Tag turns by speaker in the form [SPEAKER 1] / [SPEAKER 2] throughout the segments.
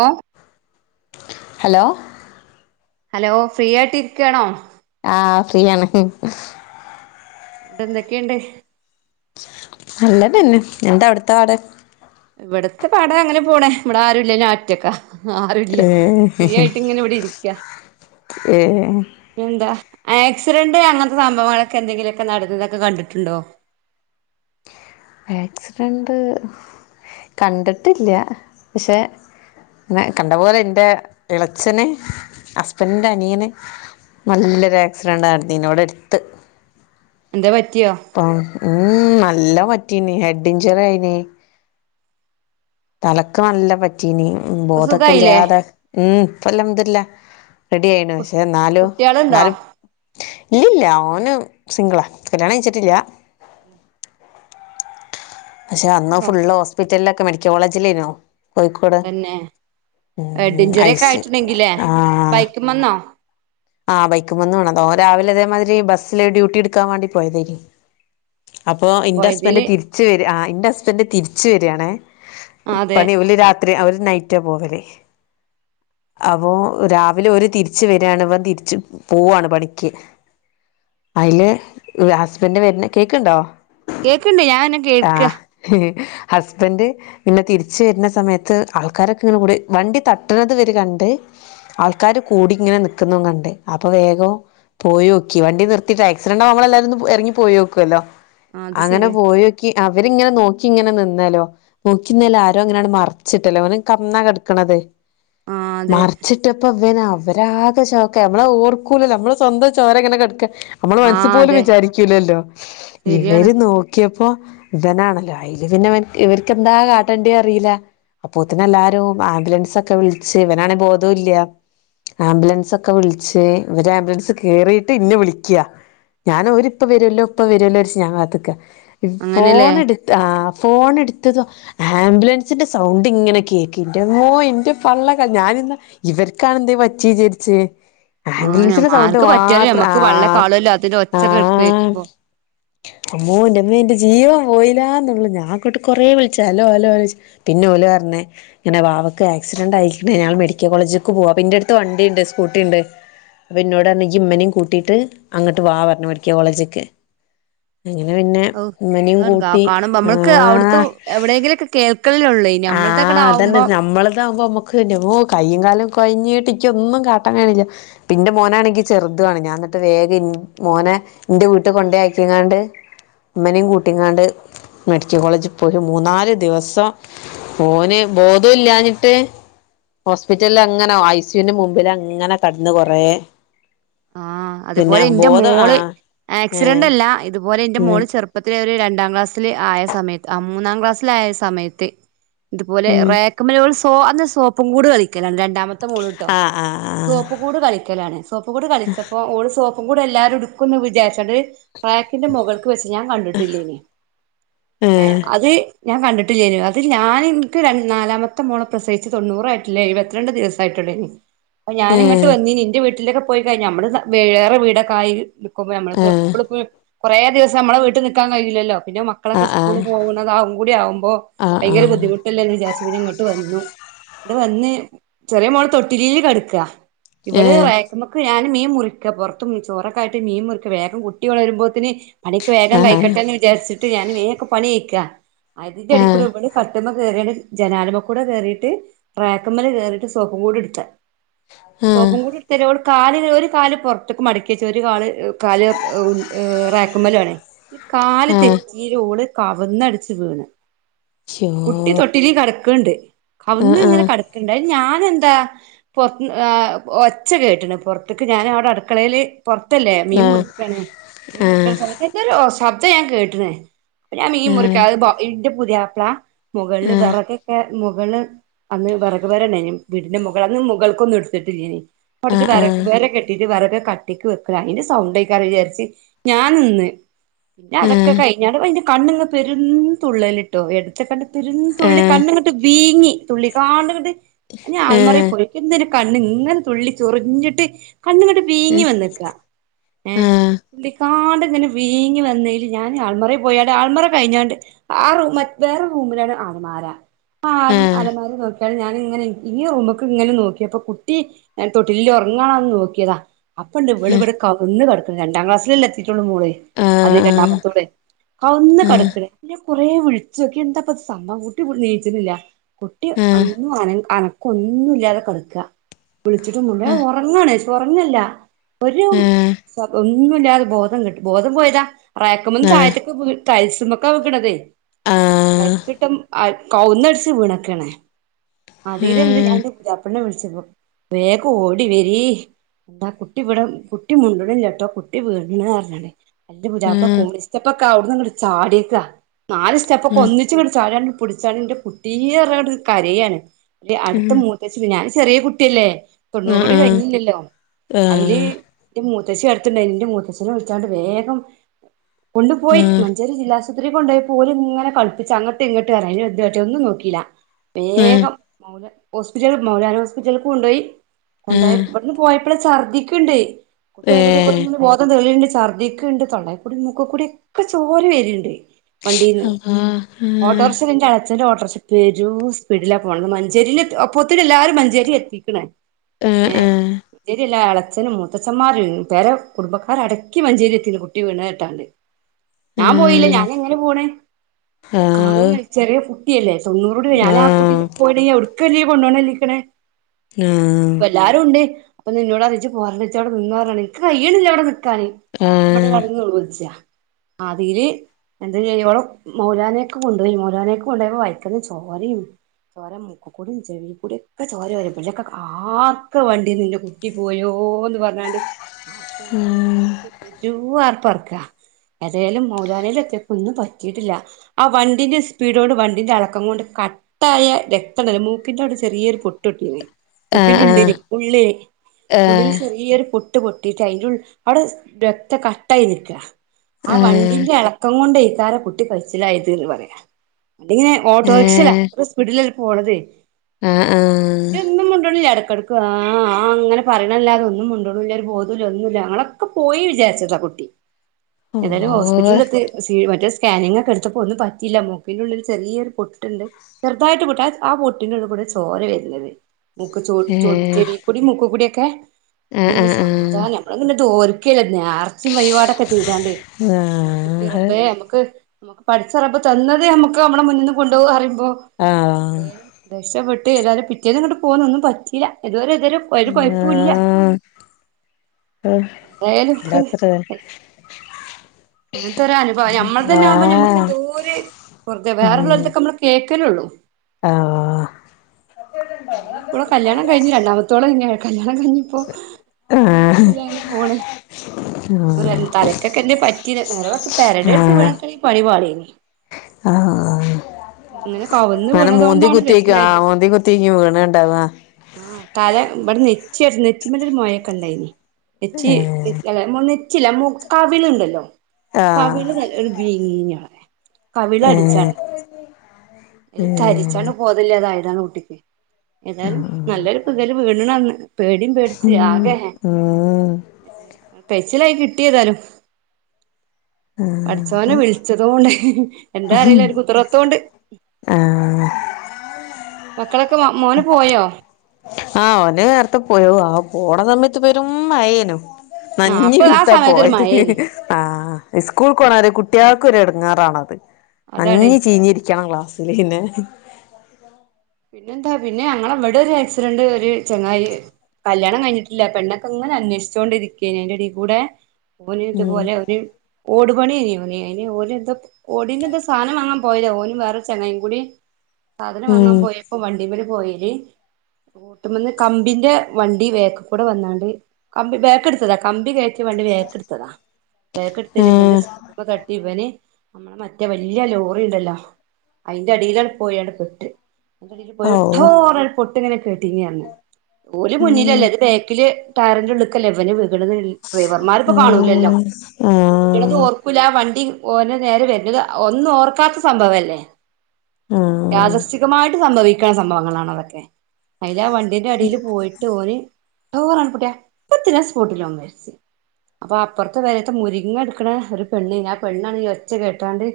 [SPEAKER 1] ഓഹ്
[SPEAKER 2] hello
[SPEAKER 1] hello free ആയിട്ടിരിക്കാണോ?
[SPEAKER 2] ആഹ് ഫ്രീയാണ്.
[SPEAKER 1] ട്ടെ എന്തക്കെയുണ്ട്?
[SPEAKER 2] നല്ലതന്നെ എന്താ അവിടുത്തെ പാട്?
[SPEAKER 1] ഇവിടത്തെ പാട് അങ്ങനെ പോണ്. ഇവടെ ആരുല്ല. ഞാനൊറ്റയ്ക്കാ. ആരുല്ല. ഫ്രീ ആയിട്ട് ഇങ്ങനെ ഇവിടെ ഇരിക്കാ. എന്താ? ആക്സിഡന്റ് അങ്ങനത്തെ സംഭവങ്ങളൊക്കെ എന്തെങ്കിലുമൊക്കെ നടന്നതൊക്കെ കണ്ടിട്ടുണ്ടോ?
[SPEAKER 2] ആക്സിഡന്റ് കണ്ടിട്ടില്ല പക്ഷേ ന്നേ കണ്ടപോലെ എൻ്റെ ഇളച്ചന് ഹസ്ബൻഡിൻ്റെ അനിയന് നല്ലൊരു ആക്സിഡന്റ് നടന്നീനു. ഇവടെ അടുത്ത്
[SPEAKER 1] എന്തേ പറ്റ്യോ?
[SPEAKER 2] അപ്പ. ഉം നല്ലോം പറ്റീന് ഹെഡ് ഇഞ്ചുറി ആയിന്. തലക്ക് നല്ല പറ്റീനി. ഉം
[SPEAKER 1] ഇപ്പൊ
[SPEAKER 2] ബോധൊക്കെ
[SPEAKER 1] സുഖായില്ലേ
[SPEAKER 2] ഇല്ലാതെ. ഉം ഇപ്പല്ലാം ഇതില്ല റെഡി ആയിനു. പക്ഷേ ഇന്നാലും
[SPEAKER 1] കുട്ടികളുണ്ടോ
[SPEAKER 2] ന്നാലും ഇല്ലില്ല ഓന് സിംഗിളാ. കല്യാണം കഴിച്ചിട്ടില്ല. പക്ഷേ അന്ന് ഫുള് ഹോസ്പിറ്റലിലൊക്കെ. മെഡിക്കൽ കോളേജിലേർന്നു. കോയിക്കോട്.
[SPEAKER 1] തന്നെ
[SPEAKER 2] ഉം.
[SPEAKER 1] ഹെഡ്
[SPEAKER 2] ഐസ്. ആഹ്
[SPEAKER 1] മ്മന്നൊ
[SPEAKER 2] ആ ബൈക്ക് മ്മന്ന് വീണതാ. ഓൻ രാവിലെ ഇതേമാതിരി ബസ്സ്ല് ഡ്യൂട്ടി ഇട്ക്കാൻ മാണ്ടി പോയതേനി. അപ്പോ ഇന്റെ ഹസ്ബൻഡ്
[SPEAKER 1] പോയതില്
[SPEAKER 2] തിരിച്ച് വെരാ. ആഹ് ഇന്റെ ഹസ്ബൻഡ് തിര്ച്ച് വെരാണേ.
[SPEAKER 1] ആ അതെ
[SPEAKER 2] പണി ഓല് രാത് ത്രി അവര് നൈറ്റാ പോവല്. അപ്പോ രാവിലെ ഓര് തിര്ച്ച് വരാണ്. ഇവൻ തി രിച്ച് പോവാണ് പണിക്ക്. അയ്ല് ഏഹ് ഹസ്ബൻഡ് വരുന്ന് കേക്ക്ണ്ടോ?
[SPEAKER 1] കേക്ക്ണ്ട് ഞാൻ അന്നെ കേക്കാ
[SPEAKER 2] ഏഹ് ഹസ്ബൻഡ് പിന്നെ തിരിച്ച് വര്ന്ന സമയത്ത് ആൾക്കാരൊക്കെ ഇങ്ങനെ കൂടി വണ്ടി തട്ട്ണത് ഇവര് കണ്ട് ആൾക്കാര് കൂടി ഇങ്ങനെ നിക്ക്ന്നതും കണ്ട് അപ്പ വേഗം പോയോക്കി. വണ്ടി നിർത്തിട്ട്. ആക്സിഡന്റാവുമ്പോ നമ്മളെല്ലാരും ഒന്ന് പോ എറങ്ങി പോയോക്കൊല്ലോ
[SPEAKER 1] ആ അത്
[SPEAKER 2] അങ്ങനെ
[SPEAKER 1] ശരിയാ
[SPEAKER 2] പോയോക്കി അവരിങ്ങനെ നോക്കി ഇങ്ങനെ നിന്നല്ലോ നോക്കിന്നേല് ആരോ ഇങ്ങനാണ്ട് മറച്ച്ട്ടല്ലോ. ഓന് കമ്ന്നാ കെടക്ക്ണത്.
[SPEAKER 1] ആ അതെ
[SPEAKER 2] മർച്ച്ട്ടപ്പോ ഇവൻ. അവരാകെ ശ ക്കെ മ്മള ഓർക്കൂല്ലല്ലോ. നമ്മള് സ്വന്തം ചോരങ്ങനെ കെട്ക്കാ നമ്മള്
[SPEAKER 1] ആ
[SPEAKER 2] മനസ്സ് പോലും
[SPEAKER 1] അതെ
[SPEAKER 2] വിചാരിക്കൂലല്ലോ.
[SPEAKER 1] ശരിയാണ്
[SPEAKER 2] ഇവര് നോ ക്കിയപ്പോ ഇവനാണ്. അയില് പിന്നെ ഇവൻ, ഇവര്ക്കെന്താ കാട്ടെണ്ടെ അറീല്ല. അപ്പോത്ത്നെല്ലാരും ആംബുലൻസൊക്കെ വിൾച്ച് ഇവനാണെങ്കി ബോധുല്ല. ആംബുലൻസൊ ക്കെ വിൾച്ച് ഇവര് ആംബുലൻസ് കേറീട്ട് ഇന്നെ വിളിക്കാ ഞാന് ഓരിപ്പൊ വരൊല്ലോ ഇപ്പ വരൊല്ലോ ഒര്ച്ച് ഞാൻ കാത്ത്ക്ക
[SPEAKER 1] അങ്ങനെല്ലേ
[SPEAKER 2] ഫോണ് എട് ത് ആ ഫോണെടുത്തതു ആംബുലൻസിന്റെ സൗണ്ട് ഇങ്ങനെ കേക്ക് ന്റെമ്മോ ന്റെ പള്ള കെ ഞാനിന്ന ഇവർക്കാണെ എന്തേ പറ്റീ വിചാര്ച്ച്
[SPEAKER 1] ആഹ്
[SPEAKER 2] ആംബുലൻസിലെ സൗണ്ട്
[SPEAKER 1] ഞമ്മാർക്ക് പറ്റൂല
[SPEAKER 2] മാത്രം
[SPEAKER 1] ഞമ്മക്ക് വള്ള
[SPEAKER 2] ആഹ്
[SPEAKER 1] കാളല്ലോ അതിന്റെ ഒച്ചക്കെ
[SPEAKER 2] ആഹ്
[SPEAKER 1] കേക്കുമ്പോ
[SPEAKER 2] അവൂ ന്റെമ്മേ ഇന്റെ ജീവം പോയില്ലാന്നൊള്ളൂ ഞാന് ഇങ്ങട്ട് കൊറേ വിൾച്ച് അലോ ഹലോ വി പിന്നെ ഓല് പറഞ്ഞു ഇങ്ങനെ വാവക്ക് ആക്സിഡന്റ് ആയിക്ക്ണ് ഞങ്ങൾ മെഡിക്ക കോളേജ് ക്ക് പോവാ അപ്പ ഇന്റെടുത്ത് വണ്ടിണ്ട് സ്കൂട്ടിണ്ട് അപ്പ എന്നോട് പറഞ്ഞു ഇയ്യ് മ്മനേം കൂട്ടിയിട്ട് അങ്ങട്ട് വാ പറഞ്ഞു മെഡിക്ക കോളേജ്ക്ക് അങ്ങനെ പിന്നെ
[SPEAKER 1] ഔ
[SPEAKER 2] ഉമ്മനിം
[SPEAKER 1] അഹ് കാ
[SPEAKER 2] കൂട്ടി ആഹ്
[SPEAKER 1] കേൾക്കലെലുള്ളേ
[SPEAKER 2] ആ അതന്നെ നമ്മൾതാവുമ്പോ മ്മ ക്ക് എൻ്റമ്മോ കയ്യും കാലും കൊഴഞ്ഞ്ട്ട് ക്ക് ഒന്നും കാട്ടാ കയ്യ്ണില്ല ന്റെ മോനാണെങ്കി ചെറുതു ആണ് ഞാൻ ന്നട്ട് വേഗം ഇ മോനെ ന്റെ വീട്ടിൽ കൊണ്ടാക്കികാണ്ട് മ്മനേം കൂട്ടിങ്ങാണ്ട് മെഡിക്കൽ കോളേജ് പോയി മൂന്നാല് ദിവസം ഓന് ബോധുല്ലാഞ്ഞിട്ട് ഹോസ്പിറ്റല്ൽ അങ്ങനെ ഐസിയുന്റെ മുമ്പിലങ്ങനെ കട്ന്ന് കൊറേ
[SPEAKER 1] ആഹ്
[SPEAKER 2] പിന്നെ
[SPEAKER 1] അതുപോലെ ന്റെ
[SPEAKER 2] ബോധം
[SPEAKER 1] മോള്
[SPEAKER 2] ആഹ് ഏഹ്
[SPEAKER 1] ആക്സിഡന്റല്ല ഇതുപോലെ ന്റെ
[SPEAKER 2] ഉം
[SPEAKER 1] മോള് ചെറുപ്പ മുപ്പത്തി രണ്ടാം ക്ലാസ്സില് ആയ സമയത്ത് ആ മൂന്നാം ക്ലാസ്സിലായ സമയത്ത് ഇതുപോലെ
[SPEAKER 2] ഉം
[SPEAKER 1] റേക്ക്മല് ഓള് സോ അന്ന് സോപ്പുകൂട് കളിക്കല രണ്ടാമത്തെ മോള്ട്ടോ
[SPEAKER 2] ആഹ് ആഹ്
[SPEAKER 1] സോപ്പും കൂട് കളിക്കലാണ് സോപ്പ് കൂട് കളിച്ചപ്പോ ഓള് സോപ്പുകൂട് എല്ലാരുടുക് ക്കുന്ന് വിചാര്ച്ചാണ്ട് റാക്ക്ന്റെ മുകൾക്ക് വെച്ച് ഞാൻ കണ്ടിട്ടില്ലേനി
[SPEAKER 2] ആഹ്
[SPEAKER 1] ഏ
[SPEAKER 2] ഏഹ്
[SPEAKER 1] അത് ഞാൻ കണ്ട്ട്ടില്ലേനി അത് ഞാന് ൻക്ക് നാലാമത്തെ മോളെ പ്രസവിച്ച് തൊണ്ണൂറായിട്ടില്ല എഴുപത്തിരണ്ട് ദിവസ ആയിട്ടൊള്ളെനി അപ്പൊ ഞാനിങ്ങട്ട്
[SPEAKER 2] ഏഹ്
[SPEAKER 1] വന്നീനി ന്റെ വീട്ടിലെക്കെ പോയി കഴിഞ്ഞ നമ്മള് വേറെ വീടൊക്കായി ക്കുമ്പ നമ്മള്ക്ക്
[SPEAKER 2] ഏഹ്
[SPEAKER 1] എപ്പളുപ്പോ കുറേ ദിവസ നമ്മളെ വീട്ട് നിക്കാൻ കഴില്ലല്ലോ പിന്നെ മക് മക്കളൊക്കെ
[SPEAKER 2] ആഹ് ആഹ്
[SPEAKER 1] സ്കൂള് പോകുന്നത് കൂടി ആകുമ്പോ
[SPEAKER 2] ആഹ്
[SPEAKER 1] ഭയങ്കര
[SPEAKER 2] ആഹ്
[SPEAKER 1] ബുദ്ധിമുട്ട് ല്ലെ വിചാര്ച്ച് പിന്നെ ഇങ്ങട്ട് വന്നു അത് വന്ന് ചെറിയ മോള് തൊട്ടിലീല് കെടക്കാ ഇവള്
[SPEAKER 2] ഏഹ്
[SPEAKER 1] റാക്ക് നമുക്ക് ഞാന് മീൻ മുറിക്ക. പുറത്ത് ചോറൊക്കെയായിട്ട് മീൻ മുറിക്കുക. വേഗം കുട്ടിയുണരുമ്പോത്തിന് പണിയൊക്കെ വേഗം
[SPEAKER 2] ആഹ്
[SPEAKER 1] കായിക്കട്ടെ എന്ന് വിചാരിച്ചിട്ട് ഞാൻ വേഗൊക്കെ പണികയിക്കാം അതിന്റെ
[SPEAKER 2] ആഹ്
[SPEAKER 1] അടിക്കൂടു ഇവള് കട്ടുമ്മ കയറിട്ട് ജനാല്മ്മ കൂടെ കയറിയിട്ട് റാക്കുമ്മൽ കയറിയിട്ട് സോപ്പും കൂടെടുത്തത്
[SPEAKER 2] ആഹ്
[SPEAKER 1] സോപ്പും കൂട് കാലി ഒരു കാല് പുറത്തേക്ക് മടക്കി വച്ച്, ഒരു കാല്, കാല് റാക്കുമ്മലും ആണേ. കാല്
[SPEAKER 2] ആഹ്
[SPEAKER 1] തെറ്റിയിട്ടോള് കവന്നടിച്ചു വീണ്
[SPEAKER 2] ശോ
[SPEAKER 1] കുട്ടി തൊട്ടിലീ കിടക്കണ്ട്. അവിടന്ന്
[SPEAKER 2] ആഹ്
[SPEAKER 1] ഇങ്ങനെ
[SPEAKER 2] ആഹ്
[SPEAKER 1] കട ക്ക്ണ്ടായി. ഞാന് എന്താ പൊറത്ത്ന്ന് ആഹ് [inaudible] ഒച്ച കേട്ടിണ് പുറത്തേക്ക്. ഞാൻ അവിടെ അടുക്കളയില് പുറത്തല്ലേ മീൻ മുറിക്കാണ്. മീൻ
[SPEAKER 2] ആഹ്
[SPEAKER 1] മുറിക്കുന്ന സമയത്ത് എന്തൊരു ശബ്ദം ഞാൻ കേട്ടിന്. അപ്പൊ ഞാൻ മീൻ
[SPEAKER 2] ആഹ്
[SPEAKER 1] മുറിക്കാ ഇന്റെ പുതിയാപ്പ്ള മുകളില്
[SPEAKER 2] ആഹ്
[SPEAKER 1] വെറക് മുകൾ, അന്ന് വിറക് വാരണേനു വീടിന്റെ മുകൾ അന്ന്, മുകൾക്കൊന്നും എടുത്തിട്ടില്ലേനു കുറച്ച്
[SPEAKER 2] ആഹ് ആഹ് ആഹ് ആഹ് ആഹ് ആഹ് ആഹ്
[SPEAKER 1] വെറക് ഇങ്ങനെ കെട്ടി ട്ട്. വെറക് കട്ടിക്ക് വെക്കുക. അതിന്റെ സൗണ്ട് കേൾക്കുകാന്ന് വിചാരിച്ച് ഞാൻ നിന്ന് പിന്നെ അതൊക്കെ കഴിഞ്ഞാണ്ട് അപ്പോ കണ്ണിന്ന് പെരും തുള്ളലി ട്ടോ ഇടത്തെ കണ്ണ് പെരും
[SPEAKER 2] ആഹ് ആഹ്
[SPEAKER 1] തുള്ളി കണ്ണ് ഇങ്ങട്ട് വീങ്ങി തുള്ളി കാണ്ട്ങ്ങട്ട് ഞാൻ അലമാറയിൽ പോയി എന്തെൻ്റെ കണ്ണ് ഇങ്ങനെ തുള്ളി ചൊറിഞ്ഞിട്ട് കണ്ണ് ഇങ്ങട്ട് വീങ്ങി വന്നക്കാ ഏഹ് പിന്നെ കാണ്ട് ഇങ്ങനെ വീങ്ങി വന്നേല് ഞാൻ അലമാറയിൽ പോയാണ്ട് അലമാര കഴിഞ്ഞാണ്ട് ആ റൂം മറ്റെ വേറെ റൂമിലാണ് അലമാര ആഹ് അലമാര നോക്കിയാല് ഞാൻ ഇങ്ങനെ ഈ റൂമ്ക്ക് ഇങ്ങനെ നോക്കിയെപ്പൊ കുട്ടി ഞാൻ തൊട്ടിലിൽ ഉറങ്ങാണൊ നോക്കിയതാ അപ്പൊണ്ട് ഇവള്
[SPEAKER 2] ആഹ്
[SPEAKER 1] ഇവിടെ കമഴ്ന്ന് കിടക്കുന്നു രണ്ടാം ക്ലാസിലല്ലെ എത്തിയിട്ടുള്ളൂ മോള്
[SPEAKER 2] ആഹ് ആഹ് ആഹ് ആഹ് ആഹ് ആഹ്
[SPEAKER 1] അത്
[SPEAKER 2] ആഹ് ആഹ് ആഹ്
[SPEAKER 1] രണ്ടാമത്തോള് കമഴ്ന്ന്
[SPEAKER 2] ഉം
[SPEAKER 1] കടക്കണ് ഞാൻ കൊറെ വിളിച്ചോക്കി എന്താപ്പ സംഭവം കുട്ടി ഇവട് നീച്ച്ണില്ല കുട്ടി ഒന്നും അന അനക്കൊന്നും ഇല്ലാതെ കടക്കുക വിളിച്ചിട്ടും മുണ്ട ഉറങ്ങാണ് ഉറങ്ങല്ല ഒരു ഒന്നൂല്ലാതെ ബോധം കെട്ട് ബോധം പോയതാ റാക്കുമ്മന്ന് തായത്ത്ക്ക് വീണ് ടൈസുമ്മക്കാ വിക്ണതെ [unintelligible] കമഴ്ന്നടിച്ച് വിണക്കണ് അതിലെന്ത് ഞാൻന്റെ പുതിയാപ്ളെനെ വിളിച്ചെപ്പൊ വേഗം ഓടി വരിൻ താ കുട്ടി ഇവിട കുട്ടി മുണ്ടണില്ലട്ടോ കുട്ടി വീണിന് പറഞ്ഞങ്ങടേ എൻ്റെ പുതിയ്യാപ്ളാ കോണിസ്റ്റപ്പ് ഒക്കെ അവിടന്ന് ചാടിയെക്കാ നാല് സ്റ്റെപ്പൊക്കെ ഒന്നി ച്ചു ചാടി അങ്ങട്ട് പുടിച്ചാണ്ട് എന്റെ കുട്ടീയെന്നു പറഞ്ഞങ്ങട്ട് കരയാണ് എന്നിട്ട് അടുത്ത വിചാരിച്ച് ഞാൻ ചെറിയ കുട്ടിയല്ലേ
[SPEAKER 2] ആഹ്
[SPEAKER 1] തൊണ്ണൂറ് കൂടി
[SPEAKER 2] ആഹ്
[SPEAKER 1] കഴിഞ്ഞില്ലല്ലോ
[SPEAKER 2] ആഹ്
[SPEAKER 1] അതില് ഇന്റെ മൂത്തശ്ശി അടുത്തുണ്ടായിരുന്നു ഇന്റെ മൂത്തച്ഛനെ വിളിച്ചാണ്ട് വേഗം കൊണ്ടുപോയി
[SPEAKER 2] ആഹ്
[SPEAKER 1] മഞ്ചേരി ജില്ലാശുപത്രി ആശുപത്രി കൊണ്ട് പോയിട്ട് ഓല് ഇങ്ങനെ കളിപ്പിച്ച് അങ്ങട്ട് ഇങ്ങോട്ട് പറഞ്ഞിട്ട് അതിൽ എന്ത് കാട്ടി ഒന്നും നോക്കിയില്ല വേഗം മൗല ഹോസ്പിറ്റൽ മൗലാന ഹോസ്പിറ്റലക്ക് കൊണ്ടുപോയി
[SPEAKER 2] ആഹ്
[SPEAKER 1] കൊണ്ടുപോയി
[SPEAKER 2] ആഹ്
[SPEAKER 1] ഇവിടുന്ന് പോയപ്പളേ ഛർദിക്കുണ്ടെയ് കുട്ടിഅയിന്റെടി
[SPEAKER 2] ഏഹ്
[SPEAKER 1] കുടി ബോധം തെളിയുണ്ട് ഛർദിക്കുണ്ട് തൊള്ളേക്കൂടി മുക്കിക്കൂടി ഒക്കെ ചോര വെരിണ്ട് വണ്ടിന്ന്
[SPEAKER 2] അള്ളാ ആഹ്
[SPEAKER 1] ഓട്ടോറിക്ഷ ഇന്റെ എളച്ചന്റെ ഓട്ടോറിക്ഷ പെരൂ സ്പീഡിലാ പോണത് മഞ്ചേരിൽ അപ്പൊത്തിന് എല്ലാരും മഞ്ചേരി എത്തിക്ക്ണ്
[SPEAKER 2] ആഹ്
[SPEAKER 1] ഏ
[SPEAKER 2] ആഹ്
[SPEAKER 1] മഞ്ചേരില്ല ഇളയച്ഛനും മുത്ത ത്തച്ചൻമാരും പെര കുടുംബക്കാർ അടക്കി മഞ്ചേരി എത്തീന് കുട്ടി വീണകേട്ടാണ്ട് ഞാൻ പോയില്ല ഞാന് എങ്ങനെ പോണേ
[SPEAKER 2] ആഹ്
[SPEAKER 1] കാണാൻ
[SPEAKER 2] ആഹ്
[SPEAKER 1] കഴിയില്ല ചെറിയ കുട്ടിയല്ലേ തൊണൂറൂടിക ഞൻ ആ കുട്ടി
[SPEAKER 2] ആഹ്
[SPEAKER 1] പോയിട്ടെങ്കി എടുക്കെരുതി കൊണ്ടോണല്ലിക്കണ്
[SPEAKER 2] ആഹ്
[SPEAKER 1] എല്ലാരും ഉണ്ട് അപ്പം ന്ന് എന്നോട് പറഞ്ഞു ഇജ്ജ്പോരണ്ടാ ഇജ്ജ് അവിടെ നിന്നോപറഞ്ഞികാണ്ട് എനിക്ക് കഴിയണില്ല അവിടെ നിക്കാന് ഞാൻ ഇവിടെ ഇവടെ
[SPEAKER 2] ആഹ്
[SPEAKER 1] കടന്ന് നേലോൾച്ച അതില് എന്ത് ചെയ്യാ ഓളെമൗലാനേക്ക് കൊണ്ടോയി മൗലാനയൊക്കെ കൊണ്ടുപോയപ്പോൾ വഴിക്കന്ന് ചോരയും ചോരമുക്കൂടും ചെവി കൂടി ഒക്കെ ചോരവര ഇവരൊക്കെ ആർക്ക വണ്ടിന്ന് ഇന്റെ കുട്ടി പോയോന്ന് പറഞ്ഞാണ്ട്
[SPEAKER 2] ഉം
[SPEAKER 1] പെരുംആർപ്പാർക്ക ഏതായാലും മൗലാനേലെത്യപോ ഒന്നും പറ്റിട്ടില്ല ആ വണ്ടിന്റെ സ്പീഡോട് വണ്ടിന്റെളക്കം കൊണ്ട് ക കട്ടായ രക്തംണ്ടല്ലൊ മൂക്കിന്റെവ്ടെ ചെറിയൊരു പൊട്ടൊട്ടിന്ന്
[SPEAKER 2] ആഹ് ആഹ് ആഹ്
[SPEAKER 1] മൂക്കിന്റുള്ളില് ഉള്ളില്
[SPEAKER 2] ആഹ്
[SPEAKER 1] ഉള്ളില് ചെറിയൊരു പൊട്ട് പൊട്ടിട്ട് അയ്ന്റുള്ള് അവടെ രക്ത കട്ടായി നിക്കാ ആ
[SPEAKER 2] ആഹ്
[SPEAKER 1] വണ്ടിന്റെളക്കംകൊണ്ടയ്ക്കാരം കുട്ടി കയ്ച്ചിലായത് ന്ന് പറയാ വണ്ടിങ്ങനെ ഓട്ടോറിക്ഷ ല്ലെ
[SPEAKER 2] ഏഹ്
[SPEAKER 1] അത്ര സ്പീഡിലല്ലേ പോണത്
[SPEAKER 2] ആഹ്
[SPEAKER 1] ഏഹ്
[SPEAKER 2] ആഹ്
[SPEAKER 1] തെന്നും മുണ്ടുണില്ല എടക്കെടക്ക് ആഹ് ആഹ് ഇങ്ങനെ പറയണില്ലാതൊന്നും മുണ്ടുണൂല്ല ഒരു ബോധോല്ല ഒന്നുല്ല ഞങ്ങളെ ഒക്കെപോയിന്ന് വിചാരിച്ചതാ കുട്ടി ഏാതായാലും ഹോസ്പിറ്റ
[SPEAKER 2] ഓഹ്
[SPEAKER 1] റ്റിലെത്തി സി മറ്റേ സ്കാനിങ്ങക്കെട്ത്തപ്പോ ഒന്നും പറ്റില്ല മൂക്കിന്റുള്ളില് ചെറിയ പൊട്ട്ണ്ട് ചെറുതായിട്ട് പൊട്ടാ. ആ പൊട്ടിന്റുള്ളുകൂടാ ചോര വര്ന്നത്. മൂക്ക് ചൊ ചോട്
[SPEAKER 2] ഏഹ്
[SPEAKER 1] ചെവിക്കൂടിം മൂക്ക്ക്കൂടീം ഒക്കെ. അത്
[SPEAKER 2] ആഹ്
[SPEAKER 1] വല്യേ സമാ
[SPEAKER 2] ആഹ്
[SPEAKER 1] ധാനം നമ്മള്ങ്ങനെ തോർക്കല്ലെ നേർച്ചിം വഴിപാടൊക്കെ ചെയ്താണ്ട്
[SPEAKER 2] ആഹ്
[SPEAKER 1] ന്റെ റബ്ബെ. നമ്മക്ക് പടച്ച റബ്ബ് തന്നത് നമ്മക്ക് ഞമ്മടെ മുന്നിന്ന് കൊണ്ടോവാറയിമ്പോ
[SPEAKER 2] ആഹ്
[SPEAKER 1] [unintelligible] രക്ഷപ്പെട്ട് ഏതാലും പിറ്റേന്ന്ങ്ങട് പോന്നൊന്നും പറ്റീല. ഇതുവരെഎതേലും ഒരു കൊയപ്പൂല്ല.
[SPEAKER 2] ആഹ് ഓഹ്
[SPEAKER 1] ഏതായാലും. ഏഹ്
[SPEAKER 2] വല്ലാത്തൊരു
[SPEAKER 1] ഇങ്ങനത്തൊരനുഭവം. ഞമ്മളതന്നാവുമ്പോ ഞമ്മക്ക്
[SPEAKER 2] ആഹ്
[SPEAKER 1] എന്തോര് പൊർത്യേട്.
[SPEAKER 2] ഉം
[SPEAKER 1] വേറെള്ളൊര്തൊക്കെമ്മള് കേക്കലൊള്ളൂ.
[SPEAKER 2] ആഹ്.
[SPEAKER 1] എതായിലുപ്പ ഓളെ കല്യാണം കയിഞ്ഞ്. രണ്ടാമത്തോള് [unintelligible] കല്യാണം കയിഞ്ഞ് ഇപ്പോ ഒരു
[SPEAKER 2] ആഹ്
[SPEAKER 1] കൊയപ്പല്ലാങ്ങനെ പോണ്. ഇവര തലക്കക്കെന്നെ പറ്റിത്. നേരെമറിച്ച് പെരടി അടിച്ച് വീണക്കെങ്കി പണി പാള്യേന്ന്.
[SPEAKER 2] ആഹ് ആഹ് അങ്ങനെ
[SPEAKER 1] വീണത്
[SPEAKER 2] മൂന്തേം
[SPEAKER 1] കൊണ്ടാണ്
[SPEAKER 2] കുത്ത്യയേക്ക്. ആഹ്
[SPEAKER 1] ബെസ്സിലായത്
[SPEAKER 2] മൂന്തേം കു ത്തേക്കും വീണ് ണ്ടാവാ
[SPEAKER 1] ഉം തല ഇബടെ നെറ്റിയൊരഞ്ഞ് നെറ്റിമ്മലോര് മൊയക്കെണ്ടായിന്നി. നെറ്റി
[SPEAKER 2] ഏഹ്
[SPEAKER 1] [unintelligible] മ്മ നെറ്റ്യല്ല. മു കവിള്ണ്ടല്ലോ. കവിള്
[SPEAKER 2] ആഹ്
[SPEAKER 1] നല്ല ഒരു വീങ്ങ്യപോലെ.
[SPEAKER 2] ഏഹ്
[SPEAKER 1] കവിളടിച്ചാണ്. ത്
[SPEAKER 2] ഏഹ്
[SPEAKER 1] തരിച്ചാണ്ട് ബോധല്ല്യാതായതാണ് കുട്ടിക്ക്. ഏതായാലും നല്ലൊരു വികല് വീണ്ന്ന് അന്ന്. പേടീം പേടിച്ച്
[SPEAKER 2] ഉം
[SPEAKER 1] ആകെ
[SPEAKER 2] ഉം
[SPEAKER 1] കയ്ച്ചിലായി കിട്ട്യേതാലും. പടച്ചോനെ വിളിച്ചത് അതോണ്ട്
[SPEAKER 2] ആഹ്.
[SPEAKER 1] മക്കളൊക്കെ മോന് പോയോ?
[SPEAKER 2] ആഹ് ഓന് നേർത്ത പോയി. ആഹ് പോണ സമയത്ത് പെരും മയേനു.
[SPEAKER 1] ആഹ്
[SPEAKER 2] നനഞ്ഞ്
[SPEAKER 1] അപ്പൊ ആ
[SPEAKER 2] പിയ്ത്താ
[SPEAKER 1] സമയത്ത് ഒരു
[SPEAKER 2] പോയത്.
[SPEAKER 1] മഴേനി
[SPEAKER 2] ആഹ് ഇസ്കൂൾക്കോണരെ കുട്ട്യാൾക്കൊര് എടങ്ങേറാണത്.
[SPEAKER 1] അതാണേ
[SPEAKER 2] നനഞ്ഞ് ചീഞ്ഞിരിക്കണം ക്ലാസില്. ല് ഇങ്ങനെ
[SPEAKER 1] പിന്നെന്താ പിന്നെ ഞങ്ങളെവടൊരു ആക്സിഡന്റ് ഒരു ചെങ്ങായി കല്യാണം കഴിഞ്ഞിട്ടില്ല. പെണ്ണൊക്കങ്ങനേ അന്വേഷിച്ചോണ്ടിരിക്കേന്നു. അയ്‌ന്റെടേകൂടെ ഓന് ഇത്
[SPEAKER 2] ഉം
[SPEAKER 1] പോലെ, ഒരു ഓടു പണ്യേന് [unintelligible] ഓന് നന്തോ ഓടിന്റെന്തോ സാനം വാങ്ങാൻ പോയതാ ഓനും വേറെ ചെങ്ങായും കൂടി, സാധനം വാങ്ങാൻ
[SPEAKER 2] ഉം
[SPEAKER 1] പോയപ്പോ വണ്ടിമ്മല് പോയേല് റോട്ട്മന്ന് കമ്പിന്റെ വണ്ടി ബേക്ക്കൂടെ വന്നാണ്ട് കമ്പി ബേക്ക്ട്ത്തതാ കമ്പി കേ റ്റിയ വണ്ടി ബേക്ക്ട്ത്തതാ. ബേക്ക്ട്ത്തേല് ഇബന്റെ സ് പ്പ തട്ടി ഇബന് മറ്റേ വല്ല്യ ലോറിണ്ടല്ലോ അയിന്റെടിലാണ്ട് പോയാണ്ട് പെട്ട്. അയ്ന്റെടില്
[SPEAKER 2] ആഹ്
[SPEAKER 1] പോയി ഠോ
[SPEAKER 2] ഔ
[SPEAKER 1] ന്ന് ഒര് പൊട്ട്ങ്ങനെ കേട്ടീന്നിറഞ്ഞ്. ഓല്
[SPEAKER 2] ഉം
[SPEAKER 1] മുന്നിലല്ലേ? ഇത് ബേക്കില് ടയറിന്റുള്ള്ക്കല്ലേ ഇവന് വിഗ്ണത്. ഡ്രൈവർമാര്പ്പോ കാണൂലല്ലോ.
[SPEAKER 2] ഉം
[SPEAKER 1] പിന്നെ വീഗണത്
[SPEAKER 2] ആഹ്
[SPEAKER 1] ഓർക്കൂല്ല. വണ്ടി ഓന്റെ നേരെ വര്ന്നത് ഒന്ന് ഓർക്കാത്ത സംഭവല്ലേ [unintelligible]
[SPEAKER 2] ആഹ്
[SPEAKER 1] യാദൃശ്ചികമായിട്ട് സംഭവിക്കണ സംഭവങ്ങളാണ് അതൊക്കെ. അതിലാ വണ്ടിന്റെ അടിയില് പോയിട്ട് ട്ട് ഓന് ഠോ ന്നങ്ങട് പൊട്ട്യേ. പ്പ തന്നെ സ്പോട്ടില് ഓൻ മരിച്ചിന്. അപ്പ അപ്പറത്തെ പെരത്തെ മുരിങ്ങ എടുക്കണ ഒരു പെണ്ണെയ്ന്‌ ആ പെണ്ണാണ് ഈ ഒച്ച കേട്ടാണ്ട്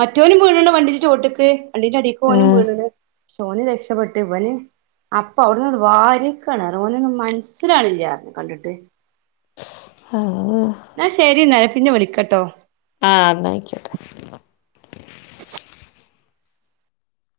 [SPEAKER 1] മറ്റോനും വീണ് ണ്ണ് വണ്ടിന്റെ ചോട്ട്ക്ക്. വണ്ടിന്റെ അടിക്ക് ഓനും
[SPEAKER 2] ആഹ്
[SPEAKER 1] വീണ്ന്ന്. പക്ഷേ ഓന് രക്ഷപ്പെട്ട്. ഇവൻ അപ്പ അവിട്ന്ന്ങ്ങട് വാര്യട്ക്കാണ്. ഓനൊന്നും മനസ്സിലാവ്ണില്ലാ കണ്ടിട്ട്.
[SPEAKER 2] ആഹ്
[SPEAKER 1] ന്നാ ശരി ന്നാ ഞാൻ പിന്നെ വിളിക്കട്ടോ
[SPEAKER 2] ആഹ് ഇന്നായിക്കോട്ടേ